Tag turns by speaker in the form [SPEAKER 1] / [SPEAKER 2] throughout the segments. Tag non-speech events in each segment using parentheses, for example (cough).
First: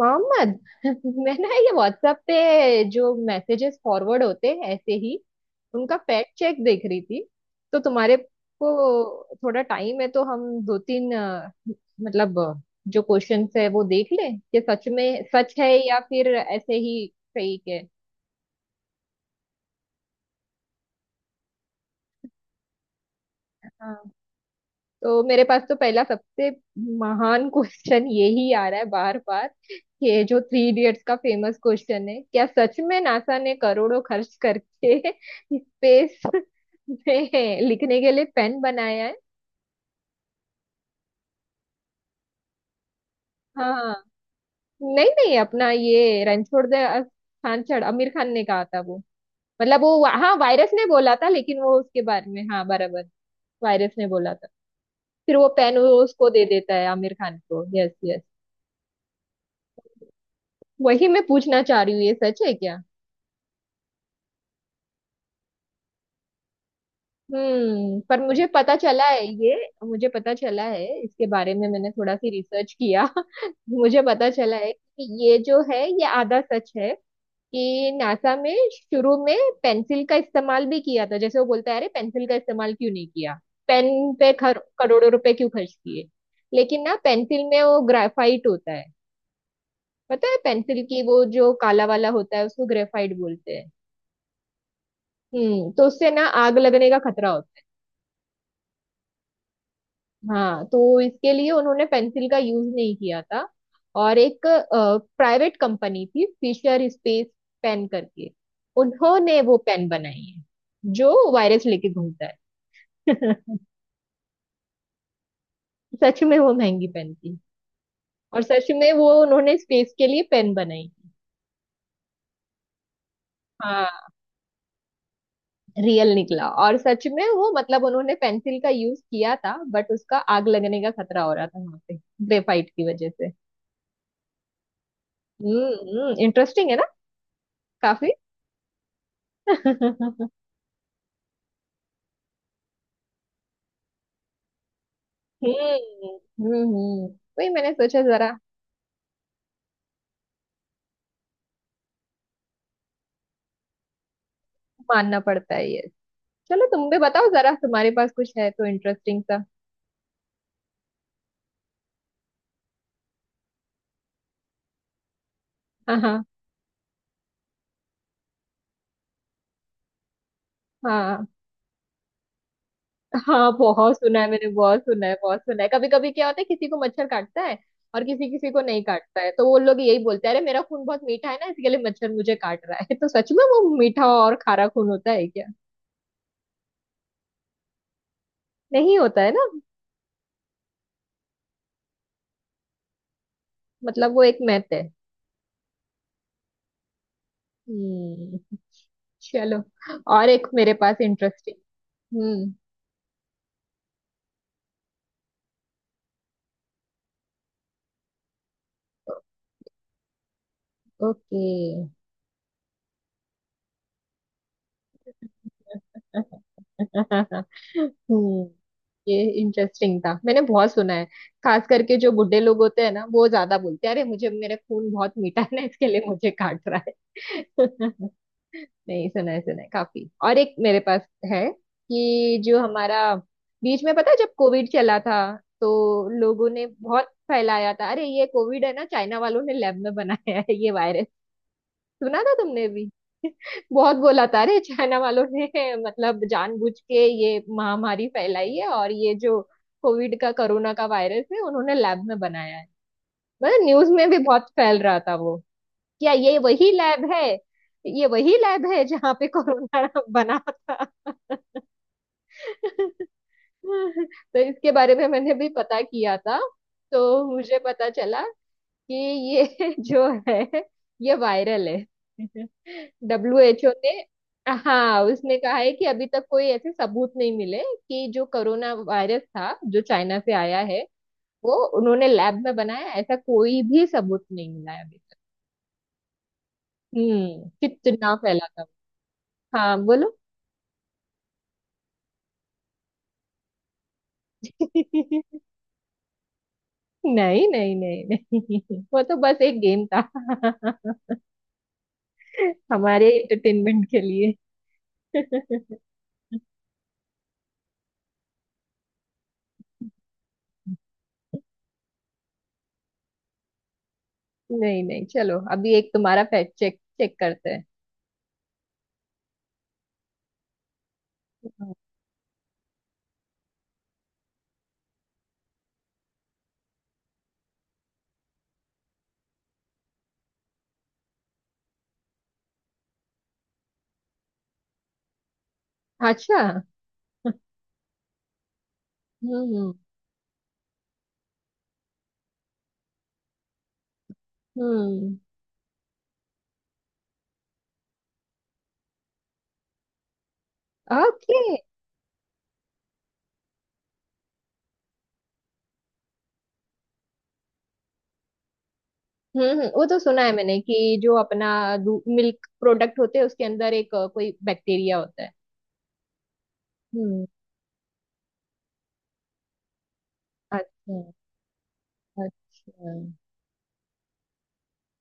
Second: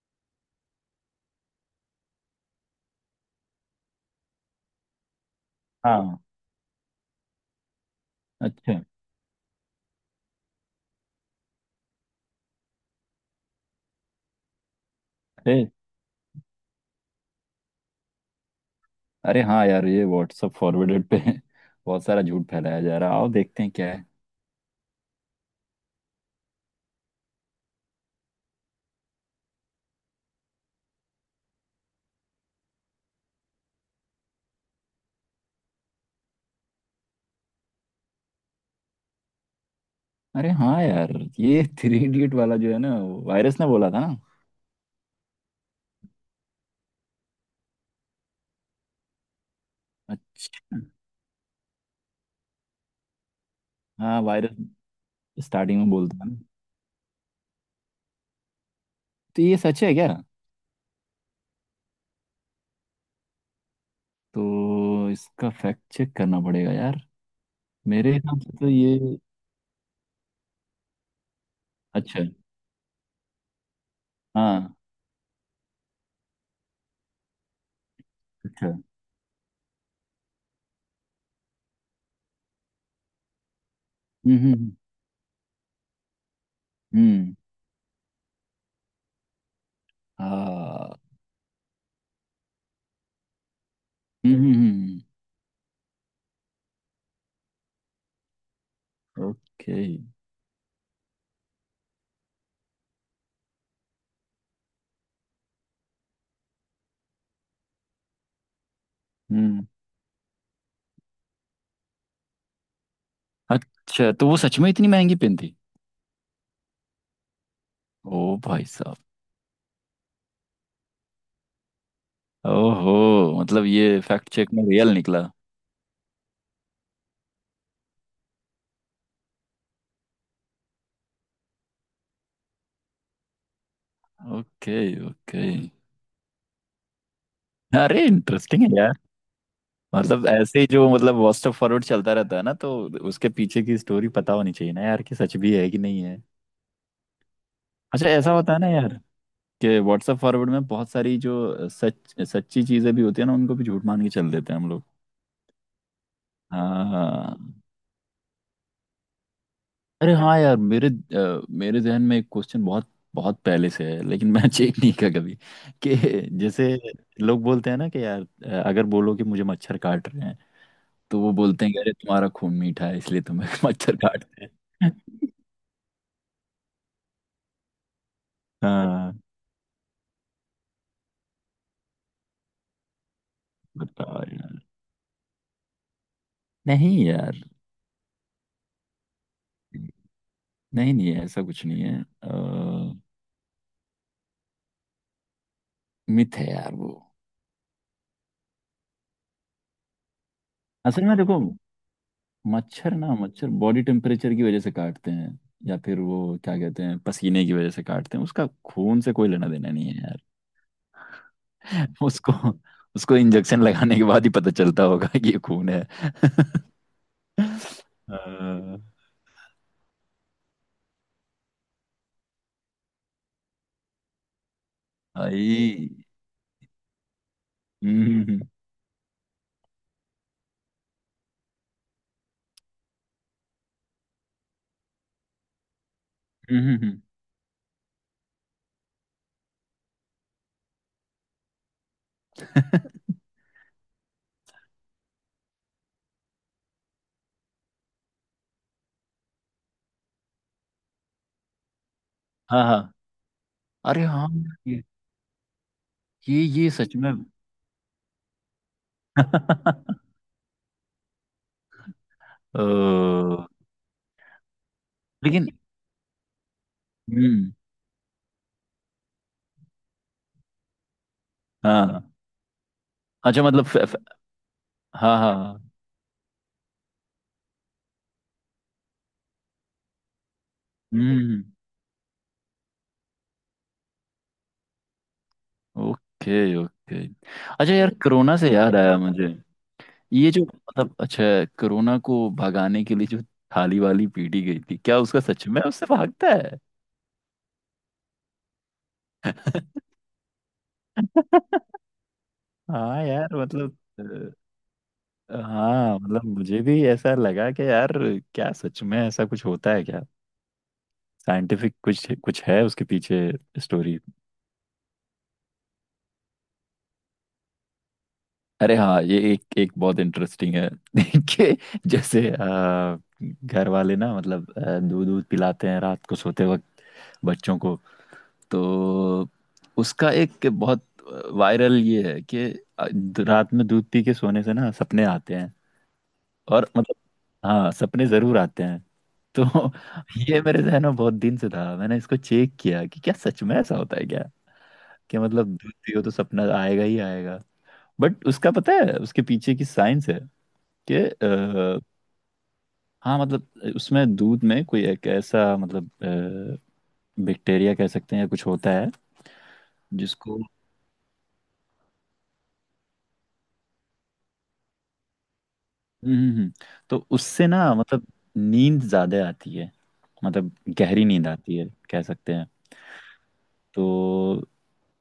[SPEAKER 1] मोहम्मद। (laughs) मैं ना ये व्हाट्सएप पे जो मैसेजेस फॉरवर्ड होते हैं ऐसे ही उनका
[SPEAKER 2] हाँ।
[SPEAKER 1] फैक्ट चेक देख रही थी। तो तुम्हारे
[SPEAKER 2] अच्छा।
[SPEAKER 1] को थोड़ा टाइम है तो हम दो तीन मतलब जो क्वेश्चंस है वो देख लें कि सच में सच है
[SPEAKER 2] फिर।
[SPEAKER 1] या फिर ऐसे ही फेक है।
[SPEAKER 2] अरे हाँ यार, ये व्हाट्सअप फॉरवर्डेड पे (laughs) बहुत सारा झूठ फैलाया जा रहा है। आओ देखते हैं क्या है।
[SPEAKER 1] तो मेरे पास तो पहला सबसे महान क्वेश्चन (laughs) यही आ रहा है बार बार। ये जो थ्री इडियट्स का फेमस क्वेश्चन है, क्या सच में नासा ने करोड़ों खर्च करके (laughs) स्पेस में लिखने के लिए पेन बनाया है?
[SPEAKER 2] अरे हाँ यार, ये थ्री इडियट वाला जो है ना, वायरस ने बोला
[SPEAKER 1] हाँ।
[SPEAKER 2] था ना।
[SPEAKER 1] नहीं नहीं, अपना ये रणछोड़ दे खान चढ़ आमिर खान ने कहा था वो। मतलब वो, हाँ, वायरस
[SPEAKER 2] अच्छा।
[SPEAKER 1] ने बोला था लेकिन वो उसके बारे में, हाँ, बराबर। वायरस ने
[SPEAKER 2] हाँ,
[SPEAKER 1] बोला था।
[SPEAKER 2] वायरस।
[SPEAKER 1] फिर वो पेन
[SPEAKER 2] स्टार्टिंग
[SPEAKER 1] वो
[SPEAKER 2] में बोलता
[SPEAKER 1] उसको
[SPEAKER 2] था ना।
[SPEAKER 1] दे देता है आमिर खान को। Yes yes.
[SPEAKER 2] तो ये सच है क्या?
[SPEAKER 1] वही मैं पूछना चाह रही हूँ, ये सच है क्या?
[SPEAKER 2] तो इसका फैक्ट चेक करना पड़ेगा यार।
[SPEAKER 1] हम्म,
[SPEAKER 2] मेरे
[SPEAKER 1] पर
[SPEAKER 2] हिसाब
[SPEAKER 1] मुझे
[SPEAKER 2] से तो
[SPEAKER 1] पता चला
[SPEAKER 2] ये
[SPEAKER 1] है ये। मुझे पता चला है इसके बारे में, मैंने थोड़ा
[SPEAKER 2] अच्छा है।
[SPEAKER 1] सी रिसर्च किया। (laughs) मुझे पता चला है
[SPEAKER 2] हाँ।
[SPEAKER 1] कि ये जो है ये आधा सच है। कि नासा में
[SPEAKER 2] अच्छा।
[SPEAKER 1] शुरू में पेंसिल का इस्तेमाल भी किया था, जैसे वो बोलता है अरे पेंसिल का इस्तेमाल क्यों नहीं किया, पेन पे
[SPEAKER 2] हम्म, हम्म,
[SPEAKER 1] करोड़ों रुपए क्यों खर्च किए। लेकिन ना
[SPEAKER 2] हम्म,
[SPEAKER 1] पेंसिल में वो ग्रेफाइट होता है। पता है पेंसिल
[SPEAKER 2] हाँ।
[SPEAKER 1] की वो जो काला वाला होता है उसको ग्रेफाइट बोलते हैं।
[SPEAKER 2] हम्म, हम्म।
[SPEAKER 1] तो उससे ना आग लगने का खतरा होता है।
[SPEAKER 2] Okay, okay।
[SPEAKER 1] हाँ, तो इसके लिए उन्होंने पेंसिल का यूज नहीं किया था। और एक प्राइवेट कंपनी थी, फिशर स्पेस पेन करके, उन्होंने वो
[SPEAKER 2] हम्म।
[SPEAKER 1] पेन बनाई है जो वायरस लेके घूमता है। (laughs)
[SPEAKER 2] अच्छा, तो वो सच में इतनी महंगी पेन थी?
[SPEAKER 1] सच में वो महंगी पेन थी,
[SPEAKER 2] ओ
[SPEAKER 1] और
[SPEAKER 2] भाई
[SPEAKER 1] सच में
[SPEAKER 2] साहब।
[SPEAKER 1] वो उन्होंने स्पेस के लिए पेन बनाई थी।
[SPEAKER 2] ओहो, मतलब
[SPEAKER 1] हाँ,
[SPEAKER 2] ये फैक्ट चेक में रियल निकला।
[SPEAKER 1] रियल निकला। और सच में वो मतलब उन्होंने पेंसिल का यूज किया था, बट उसका आग लगने का खतरा हो रहा था वहां पे ग्रेफाइट की वजह से।
[SPEAKER 2] ओके। ओके।
[SPEAKER 1] हम्म, इंटरेस्टिंग है ना,
[SPEAKER 2] अरे
[SPEAKER 1] काफी।
[SPEAKER 2] इंटरेस्टिंग है यार। मतलब
[SPEAKER 1] (laughs)
[SPEAKER 2] ऐसे ही जो, मतलब, व्हाट्सएप फॉरवर्ड चलता रहता है ना, तो उसके पीछे की स्टोरी पता होनी चाहिए ना यार, कि सच भी है कि नहीं
[SPEAKER 1] हम्म
[SPEAKER 2] है।
[SPEAKER 1] हम्म हम्म। वही मैंने सोचा
[SPEAKER 2] अच्छा,
[SPEAKER 1] जरा।
[SPEAKER 2] ऐसा होता है ना यार, कि व्हाट्सएप फॉरवर्ड में बहुत सारी जो सच सच्ची चीजें भी होती है ना, उनको भी झूठ मान के चल देते हैं हम लोग।
[SPEAKER 1] मानना पड़ता है ये। चलो,
[SPEAKER 2] हाँ,
[SPEAKER 1] तुम भी बताओ जरा,
[SPEAKER 2] हाँ।
[SPEAKER 1] तुम्हारे पास कुछ है तो इंटरेस्टिंग सा।
[SPEAKER 2] अरे हाँ यार, मेरे जहन में एक क्वेश्चन बहुत बहुत पहले से है, लेकिन मैं (laughs) चेक नहीं किया कभी,
[SPEAKER 1] हाँ
[SPEAKER 2] कि
[SPEAKER 1] हाँ
[SPEAKER 2] जैसे लोग बोलते हैं ना कि यार, अगर बोलो कि मुझे मच्छर काट रहे हैं, तो
[SPEAKER 1] हाँ
[SPEAKER 2] वो बोलते हैं कि अरे तुम्हारा खून मीठा है, इसलिए तुम्हें
[SPEAKER 1] हाँ,
[SPEAKER 2] (laughs) मच्छर
[SPEAKER 1] बहुत सुना है
[SPEAKER 2] काटते
[SPEAKER 1] मैंने, बहुत
[SPEAKER 2] हैं।
[SPEAKER 1] सुना है, बहुत सुना है। कभी कभी क्या होता है, किसी को मच्छर काटता है और किसी किसी को नहीं
[SPEAKER 2] हाँ।
[SPEAKER 1] काटता है, तो वो लोग यही बोलते हैं अरे मेरा खून बहुत मीठा है ना इसके लिए मच्छर मुझे काट रहा है। (laughs) तो सच में वो मीठा
[SPEAKER 2] बताओ
[SPEAKER 1] और
[SPEAKER 2] यार।
[SPEAKER 1] खारा खून होता है क्या?
[SPEAKER 2] नहीं यार,
[SPEAKER 1] नहीं होता है ना।
[SPEAKER 2] नहीं, नहीं, ऐसा कुछ नहीं है।
[SPEAKER 1] मतलब वो एक मैथ है।
[SPEAKER 2] मिथ है यार वो।
[SPEAKER 1] हम्म। चलो, और एक मेरे पास
[SPEAKER 2] असल में देखो,
[SPEAKER 1] इंटरेस्टिंग। हम्म।
[SPEAKER 2] मच्छर बॉडी टेम्परेचर की वजह से काटते हैं, या फिर वो क्या कहते हैं, पसीने की वजह से काटते हैं। उसका खून से कोई लेना देना नहीं है यार।
[SPEAKER 1] ओके।
[SPEAKER 2] (laughs) उसको उसको इंजेक्शन लगाने के बाद ही पता चलता होगा कि ये खून है।
[SPEAKER 1] (laughs) हम्म,
[SPEAKER 2] अ,
[SPEAKER 1] ये इंटरेस्टिंग था, मैंने बहुत सुना है, खास करके जो बुड्ढे लोग होते हैं ना वो ज्यादा बोलते हैं अरे मुझे मेरा खून बहुत मीठा है ना इसके
[SPEAKER 2] आई।
[SPEAKER 1] लिए मुझे काट रहा
[SPEAKER 2] हम्म,
[SPEAKER 1] है। (laughs) नहीं, सुना है, सुना है काफी। और एक मेरे पास है, कि जो हमारा बीच में पता है जब कोविड चला था तो लोगों ने
[SPEAKER 2] हम्म।
[SPEAKER 1] बहुत फैलाया था अरे ये कोविड है ना चाइना वालों ने लैब में बनाया है ये वायरस। सुना था तुमने भी?
[SPEAKER 2] (laughs)
[SPEAKER 1] बहुत बोला था अरे चाइना वालों ने मतलब जानबूझ के ये महामारी फैलाई है, और ये जो कोविड का कोरोना का वायरस है उन्होंने लैब में बनाया
[SPEAKER 2] हाँ,
[SPEAKER 1] है।
[SPEAKER 2] हाँ।
[SPEAKER 1] मतलब न्यूज
[SPEAKER 2] अरे
[SPEAKER 1] में भी
[SPEAKER 2] हाँ,
[SPEAKER 1] बहुत फैल
[SPEAKER 2] ये
[SPEAKER 1] रहा था वो। क्या ये
[SPEAKER 2] ये
[SPEAKER 1] वही
[SPEAKER 2] सच
[SPEAKER 1] लैब
[SPEAKER 2] में
[SPEAKER 1] है? ये वही लैब है जहाँ पे कोरोना
[SPEAKER 2] (laughs)
[SPEAKER 1] बना था। (laughs)
[SPEAKER 2] ओ।
[SPEAKER 1] तो इसके बारे में मैंने
[SPEAKER 2] लेकिन।
[SPEAKER 1] भी पता किया था। तो
[SPEAKER 2] हम्म।
[SPEAKER 1] मुझे पता चला कि ये (laughs) जो है ये वायरल है।
[SPEAKER 2] हाँ, हाँ।
[SPEAKER 1] (laughs) डब्ल्यू
[SPEAKER 2] अच्छा,
[SPEAKER 1] एच
[SPEAKER 2] मतलब,
[SPEAKER 1] ओ
[SPEAKER 2] फ,
[SPEAKER 1] ने,
[SPEAKER 2] फ,
[SPEAKER 1] हाँ,
[SPEAKER 2] हाँ, हाँ,
[SPEAKER 1] उसने कहा है
[SPEAKER 2] हाँ।
[SPEAKER 1] कि अभी तक कोई ऐसे सबूत नहीं मिले कि जो कोरोना वायरस था जो चाइना से आया है
[SPEAKER 2] हम्म,
[SPEAKER 1] वो उन्होंने लैब में बनाया, ऐसा कोई भी सबूत नहीं मिला है अभी तक।
[SPEAKER 2] ओके। ओके।
[SPEAKER 1] हम्म,
[SPEAKER 2] अच्छा यार,
[SPEAKER 1] कितना
[SPEAKER 2] कोरोना
[SPEAKER 1] फैला
[SPEAKER 2] से
[SPEAKER 1] था।
[SPEAKER 2] याद आया मुझे।
[SPEAKER 1] हाँ बोलो।
[SPEAKER 2] ये जो, मतलब, अच्छा, कोरोना को भगाने के लिए जो थाली वाली पीटी गई थी, क्या उसका
[SPEAKER 1] (laughs)
[SPEAKER 2] सच में उससे भागता है?
[SPEAKER 1] नहीं नहीं नहीं नहीं, वो तो बस एक गेम था। (laughs)
[SPEAKER 2] (laughs) हाँ
[SPEAKER 1] हमारे
[SPEAKER 2] यार, मतलब
[SPEAKER 1] एंटरटेनमेंट के लिए। (laughs)
[SPEAKER 2] हाँ, मतलब, मुझे भी ऐसा लगा कि यार, क्या सच में ऐसा कुछ होता है क्या? साइंटिफिक कुछ कुछ है उसके पीछे स्टोरी।
[SPEAKER 1] नहीं नहीं, चलो अभी एक तुम्हारा फैक्ट चेक चेक करते हैं।
[SPEAKER 2] अरे हाँ, ये एक एक बहुत इंटरेस्टिंग है। (laughs) कि जैसे घर वाले ना, मतलब, दूध दूध पिलाते हैं रात को सोते वक्त बच्चों को। तो उसका एक बहुत वायरल ये है कि अ, रात में दूध पी के सोने से ना सपने आते हैं,
[SPEAKER 1] अच्छा।
[SPEAKER 2] और मतलब, हाँ, सपने जरूर आते हैं। तो
[SPEAKER 1] हम्म
[SPEAKER 2] (laughs) ये मेरे जहन में बहुत दिन से था, मैंने इसको चेक किया कि क्या सच में ऐसा होता है क्या, कि
[SPEAKER 1] हम्म।
[SPEAKER 2] मतलब दूध पियो तो सपना आएगा ही आएगा। बट उसका पता है, उसके पीछे की साइंस है कि
[SPEAKER 1] ओके okay.
[SPEAKER 2] हाँ, मतलब उसमें, दूध में कोई एक ऐसा, मतलब, बैक्टीरिया कह सकते हैं, या कुछ होता है
[SPEAKER 1] वो तो सुना है
[SPEAKER 2] जिसको
[SPEAKER 1] मैंने कि जो अपना मिल्क प्रोडक्ट होते हैं उसके अंदर एक कोई बैक्टीरिया होता है।
[SPEAKER 2] हम्म, तो
[SPEAKER 1] हम्म।
[SPEAKER 2] उससे ना, मतलब नींद ज़्यादा आती है, मतलब
[SPEAKER 1] अच्छा।
[SPEAKER 2] गहरी नींद आती है, कह सकते हैं।
[SPEAKER 1] अच्छा।
[SPEAKER 2] तो,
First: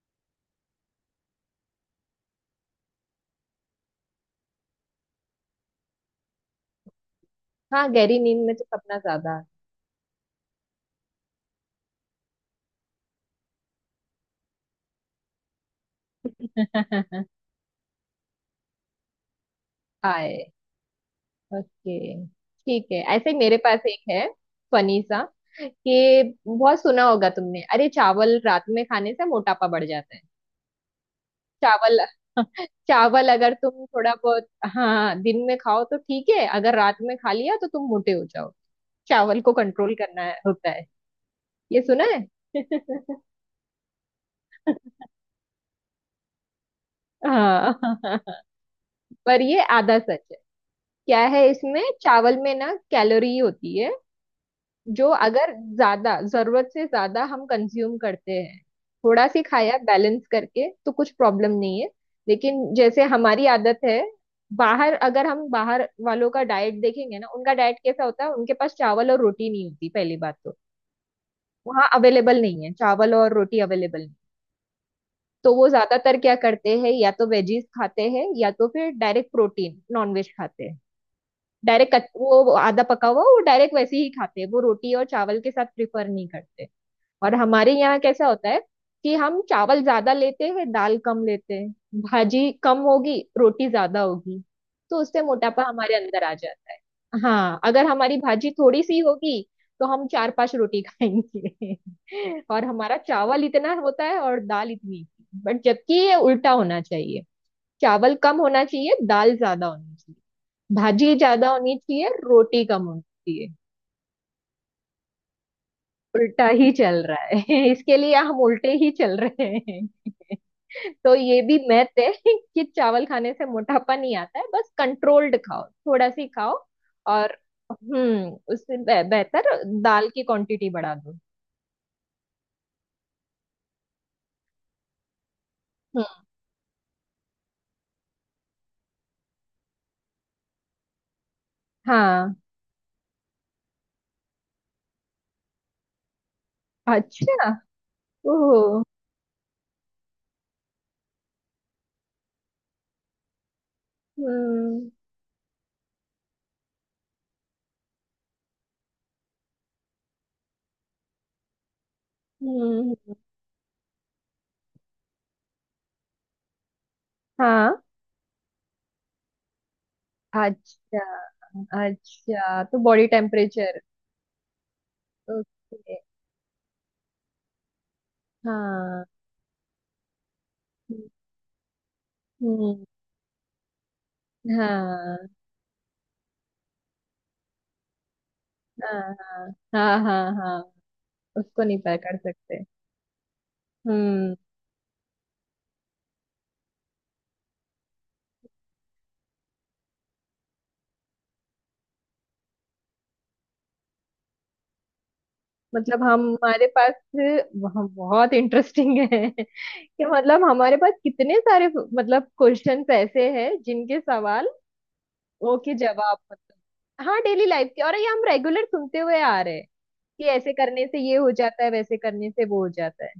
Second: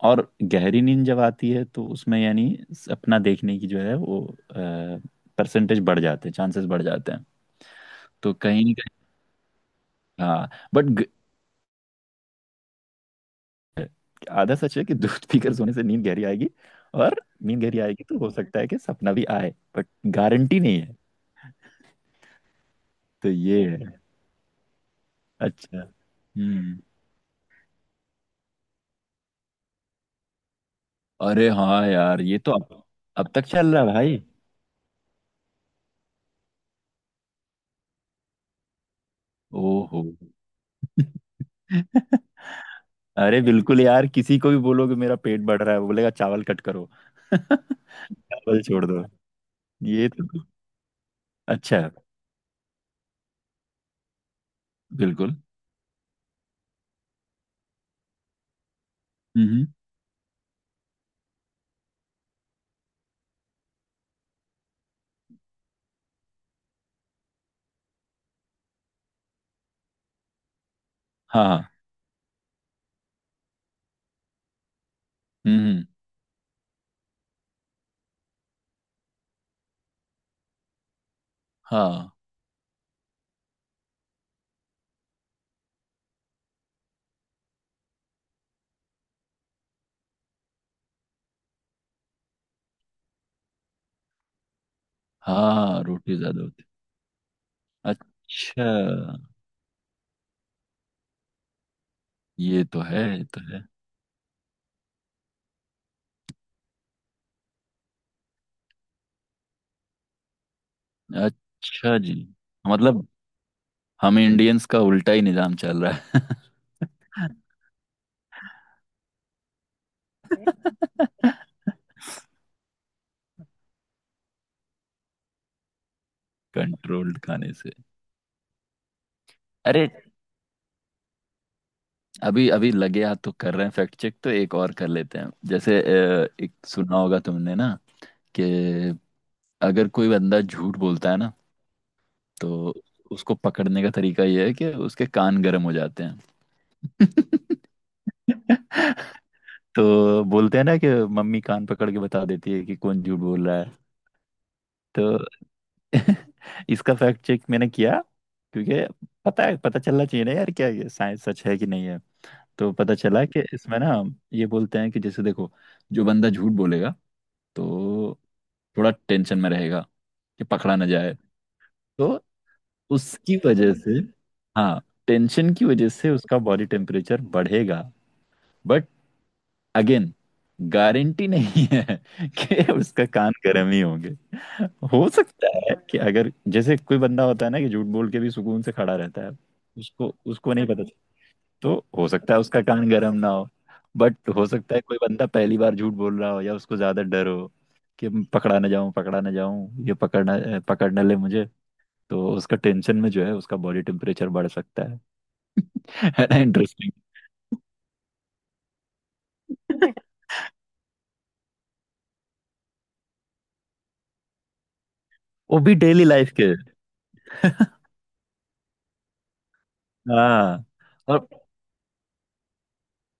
[SPEAKER 2] और गहरी नींद जब आती है तो उसमें यानी अपना देखने की जो है वो परसेंटेज बढ़ जाते हैं, चांसेस बढ़ जाते हैं।
[SPEAKER 1] हाँ गहरी
[SPEAKER 2] तो
[SPEAKER 1] नींद में तो
[SPEAKER 2] कहीं ना
[SPEAKER 1] सपना
[SPEAKER 2] कहीं,
[SPEAKER 1] ज्यादा
[SPEAKER 2] हाँ, बट आधा सच है कि दूध पीकर सोने से नींद गहरी आएगी,
[SPEAKER 1] आता
[SPEAKER 2] और
[SPEAKER 1] है। (laughs)
[SPEAKER 2] नींद गहरी आएगी तो हो सकता है कि सपना भी आए, बट
[SPEAKER 1] आए।
[SPEAKER 2] गारंटी नहीं है।
[SPEAKER 1] ओके ठीक है, ऐसे
[SPEAKER 2] तो
[SPEAKER 1] ही मेरे
[SPEAKER 2] ये
[SPEAKER 1] पास एक
[SPEAKER 2] है।
[SPEAKER 1] है, फनी सा,
[SPEAKER 2] अच्छा।
[SPEAKER 1] कि बहुत
[SPEAKER 2] हम्म।
[SPEAKER 1] सुना होगा तुमने अरे चावल रात में खाने से मोटापा बढ़ जाता है।
[SPEAKER 2] अरे हाँ
[SPEAKER 1] चावल।
[SPEAKER 2] यार, ये तो
[SPEAKER 1] (laughs) चावल
[SPEAKER 2] अब तक
[SPEAKER 1] अगर
[SPEAKER 2] चल रहा
[SPEAKER 1] तुम
[SPEAKER 2] है
[SPEAKER 1] थोड़ा
[SPEAKER 2] भाई।
[SPEAKER 1] बहुत, हाँ, दिन में खाओ तो ठीक है, अगर रात में खा लिया तो तुम मोटे हो जाओ। चावल को कंट्रोल
[SPEAKER 2] ओहो।
[SPEAKER 1] करना है, होता है। ये सुना है।
[SPEAKER 2] (laughs)
[SPEAKER 1] (laughs)
[SPEAKER 2] अरे बिल्कुल यार, किसी को भी बोलोगे मेरा पेट बढ़ रहा है, वो बोलेगा चावल कट करो। (laughs)
[SPEAKER 1] हाँ। (laughs)
[SPEAKER 2] चावल छोड़ दो।
[SPEAKER 1] पर ये आधा
[SPEAKER 2] ये
[SPEAKER 1] सच
[SPEAKER 2] तो
[SPEAKER 1] है।
[SPEAKER 2] तो
[SPEAKER 1] क्या है
[SPEAKER 2] अच्छा
[SPEAKER 1] इसमें,
[SPEAKER 2] है।
[SPEAKER 1] चावल में ना कैलोरी होती है जो
[SPEAKER 2] बिल्कुल।
[SPEAKER 1] अगर ज्यादा जरूरत से ज्यादा हम कंज्यूम करते हैं, थोड़ा सी
[SPEAKER 2] हम्म।
[SPEAKER 1] खाया बैलेंस करके तो कुछ प्रॉब्लम नहीं है। लेकिन जैसे हमारी आदत है, बाहर अगर हम बाहर वालों का डाइट देखेंगे ना, उनका डाइट कैसा होता है, उनके पास चावल और रोटी नहीं होती पहली बात तो।
[SPEAKER 2] हाँ, हाँ।
[SPEAKER 1] वहाँ अवेलेबल नहीं है, चावल और रोटी अवेलेबल नहीं। तो वो
[SPEAKER 2] हम्म।
[SPEAKER 1] ज्यादातर क्या करते हैं, या तो वेजीज खाते हैं या तो फिर डायरेक्ट प्रोटीन नॉनवेज खाते हैं। डायरेक्ट
[SPEAKER 2] हाँ,
[SPEAKER 1] वो आधा पका हुआ वो डायरेक्ट वैसे ही खाते हैं, वो रोटी और चावल के साथ प्रिफर नहीं करते। और हमारे यहाँ कैसा होता है, कि हम चावल ज्यादा लेते हैं दाल कम लेते हैं, भाजी कम होगी रोटी ज्यादा होगी, तो उससे मोटापा
[SPEAKER 2] हाँ।
[SPEAKER 1] हमारे
[SPEAKER 2] रोटी
[SPEAKER 1] अंदर आ
[SPEAKER 2] ज्यादा होती।
[SPEAKER 1] जाता है। हाँ, अगर हमारी भाजी
[SPEAKER 2] अच्छा।
[SPEAKER 1] थोड़ी सी होगी तो हम चार पांच रोटी खाएंगे। (laughs)
[SPEAKER 2] ये
[SPEAKER 1] और
[SPEAKER 2] तो
[SPEAKER 1] हमारा
[SPEAKER 2] है। ये तो
[SPEAKER 1] चावल
[SPEAKER 2] है।
[SPEAKER 1] इतना होता है और दाल इतनी, बट जबकि ये उल्टा होना चाहिए। चावल कम होना चाहिए दाल ज्यादा होनी चाहिए, भाजी ज्यादा होनी
[SPEAKER 2] अच्छा
[SPEAKER 1] चाहिए
[SPEAKER 2] जी,
[SPEAKER 1] रोटी कम होनी
[SPEAKER 2] मतलब
[SPEAKER 1] चाहिए।
[SPEAKER 2] हम इंडियंस का उल्टा ही निजाम चल रहा
[SPEAKER 1] उल्टा ही चल रहा
[SPEAKER 2] है।
[SPEAKER 1] है। (laughs) इसके लिए हम उल्टे ही चल रहे। तो ये भी
[SPEAKER 2] (laughs)
[SPEAKER 1] मैथ है (laughs) कि चावल खाने से मोटापा नहीं आता है, बस कंट्रोल्ड खाओ थोड़ा सी खाओ।
[SPEAKER 2] कंट्रोल्ड
[SPEAKER 1] और
[SPEAKER 2] खाने से।
[SPEAKER 1] उससे बेहतर
[SPEAKER 2] अरे,
[SPEAKER 1] दाल की क्वांटिटी बढ़ा दो।
[SPEAKER 2] अभी अभी लगे हाथ तो कर रहे हैं फैक्ट चेक, तो एक और कर लेते हैं। जैसे
[SPEAKER 1] हम्म,
[SPEAKER 2] एक सुना होगा तुमने ना, कि अगर कोई बंदा झूठ बोलता है ना,
[SPEAKER 1] हाँ।
[SPEAKER 2] तो उसको पकड़ने का तरीका यह है कि उसके कान गर्म हो जाते हैं।
[SPEAKER 1] अच्छा। ओह।
[SPEAKER 2] (laughs) तो बोलते हैं ना कि मम्मी कान पकड़ के बता देती है कि कौन झूठ बोल रहा है।
[SPEAKER 1] हम्म
[SPEAKER 2] तो (laughs) इसका फैक्ट चेक मैंने किया, क्योंकि पता है, पता चलना चाहिए ना यार, क्या ये साइंस सच है कि नहीं है। तो पता
[SPEAKER 1] हम्म।
[SPEAKER 2] चला कि इसमें ना, ये बोलते हैं कि जैसे देखो, जो बंदा झूठ बोलेगा
[SPEAKER 1] हाँ।
[SPEAKER 2] तो थोड़ा टेंशन में रहेगा कि पकड़ा ना
[SPEAKER 1] अच्छा।
[SPEAKER 2] जाए। तो
[SPEAKER 1] अच्छा तो बॉडी
[SPEAKER 2] उसकी वजह
[SPEAKER 1] टेम्परेचर।
[SPEAKER 2] से, हाँ, टेंशन की वजह
[SPEAKER 1] ओके।
[SPEAKER 2] से उसका बॉडी टेम्परेचर बढ़ेगा। बट
[SPEAKER 1] हाँ।
[SPEAKER 2] अगेन, गारंटी नहीं है (laughs) कि
[SPEAKER 1] हम्म।
[SPEAKER 2] उसका कान गर्म ही होंगे। हो
[SPEAKER 1] हाँ
[SPEAKER 2] सकता है कि अगर जैसे कोई बंदा होता है ना कि झूठ बोल के भी सुकून से
[SPEAKER 1] हाँ
[SPEAKER 2] खड़ा
[SPEAKER 1] हाँ
[SPEAKER 2] रहता है,
[SPEAKER 1] हाँ।
[SPEAKER 2] उसको
[SPEAKER 1] हाँ
[SPEAKER 2] उसको
[SPEAKER 1] हाँ।
[SPEAKER 2] नहीं पता चलता।
[SPEAKER 1] उसको नहीं
[SPEAKER 2] तो हो
[SPEAKER 1] पकड़
[SPEAKER 2] सकता है उसका
[SPEAKER 1] सकते।
[SPEAKER 2] कान गर्म ना हो। बट
[SPEAKER 1] हम्म।
[SPEAKER 2] हो सकता है कोई बंदा पहली बार झूठ बोल रहा हो, या उसको ज्यादा डर हो कि मैं पकड़ा ना जाऊं, पकड़ा ना जाऊं, ये पकड़ ना ले मुझे। तो उसका टेंशन में जो है, उसका बॉडी टेम्परेचर बढ़ सकता है।
[SPEAKER 1] मतलब
[SPEAKER 2] (laughs) है ना
[SPEAKER 1] हमारे
[SPEAKER 2] इंटरेस्टिंग?
[SPEAKER 1] पास बहुत इंटरेस्टिंग है (laughs) कि
[SPEAKER 2] (laughs)
[SPEAKER 1] मतलब हमारे पास कितने सारे मतलब क्वेश्चंस ऐसे हैं जिनके सवाल वो
[SPEAKER 2] वो
[SPEAKER 1] के
[SPEAKER 2] भी डेली
[SPEAKER 1] जवाब
[SPEAKER 2] लाइफ के।
[SPEAKER 1] मतलब, हाँ, डेली लाइफ के,
[SPEAKER 2] (laughs)
[SPEAKER 1] और ये हम रेगुलर सुनते हुए आ रहे हैं कि ऐसे
[SPEAKER 2] हाँ।
[SPEAKER 1] करने से ये
[SPEAKER 2] और
[SPEAKER 1] हो जाता है वैसे करने से वो हो जाता है,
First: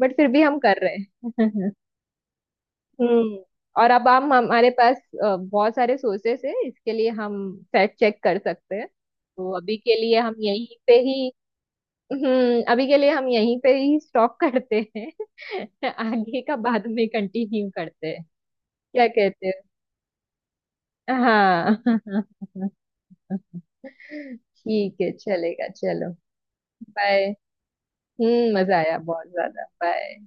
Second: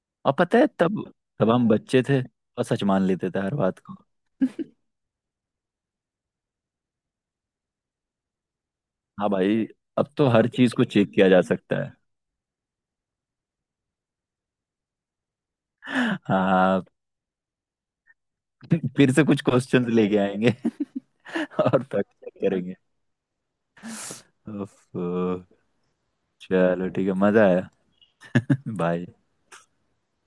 [SPEAKER 1] बट फिर
[SPEAKER 2] और
[SPEAKER 1] भी
[SPEAKER 2] पता
[SPEAKER 1] हम
[SPEAKER 2] है,
[SPEAKER 1] कर रहे
[SPEAKER 2] तब तब हम
[SPEAKER 1] हैं। (laughs)
[SPEAKER 2] बच्चे थे, और सच मान लेते
[SPEAKER 1] हम्म।
[SPEAKER 2] थे हर बात
[SPEAKER 1] और
[SPEAKER 2] को।
[SPEAKER 1] अब हम हमारे पास बहुत सारे सोर्सेस है, इसके लिए हम फैक्ट चेक कर सकते हैं।
[SPEAKER 2] हाँ
[SPEAKER 1] तो
[SPEAKER 2] भाई,
[SPEAKER 1] अभी के
[SPEAKER 2] अब
[SPEAKER 1] लिए
[SPEAKER 2] तो
[SPEAKER 1] हम
[SPEAKER 2] हर चीज
[SPEAKER 1] यहीं
[SPEAKER 2] को
[SPEAKER 1] पे
[SPEAKER 2] चेक
[SPEAKER 1] ही,
[SPEAKER 2] किया जा सकता है।
[SPEAKER 1] हम्म, अभी के लिए हम यहीं पे ही स्टॉप करते हैं। (laughs) आगे का
[SPEAKER 2] हाँ,
[SPEAKER 1] बाद में कंटिन्यू करते हैं, क्या
[SPEAKER 2] फिर से कुछ
[SPEAKER 1] कहते
[SPEAKER 2] क्वेश्चंस लेके आएंगे
[SPEAKER 1] हो?
[SPEAKER 2] (laughs) और फैक्ट
[SPEAKER 1] हाँ।
[SPEAKER 2] चेक करेंगे।
[SPEAKER 1] (laughs) ठीक
[SPEAKER 2] उफ।
[SPEAKER 1] है चलेगा, चलो,
[SPEAKER 2] चलो, ठीक है,
[SPEAKER 1] बाय।
[SPEAKER 2] मजा आया।
[SPEAKER 1] हम्म, मजा आया
[SPEAKER 2] बाय।
[SPEAKER 1] बहुत ज्यादा, बाय।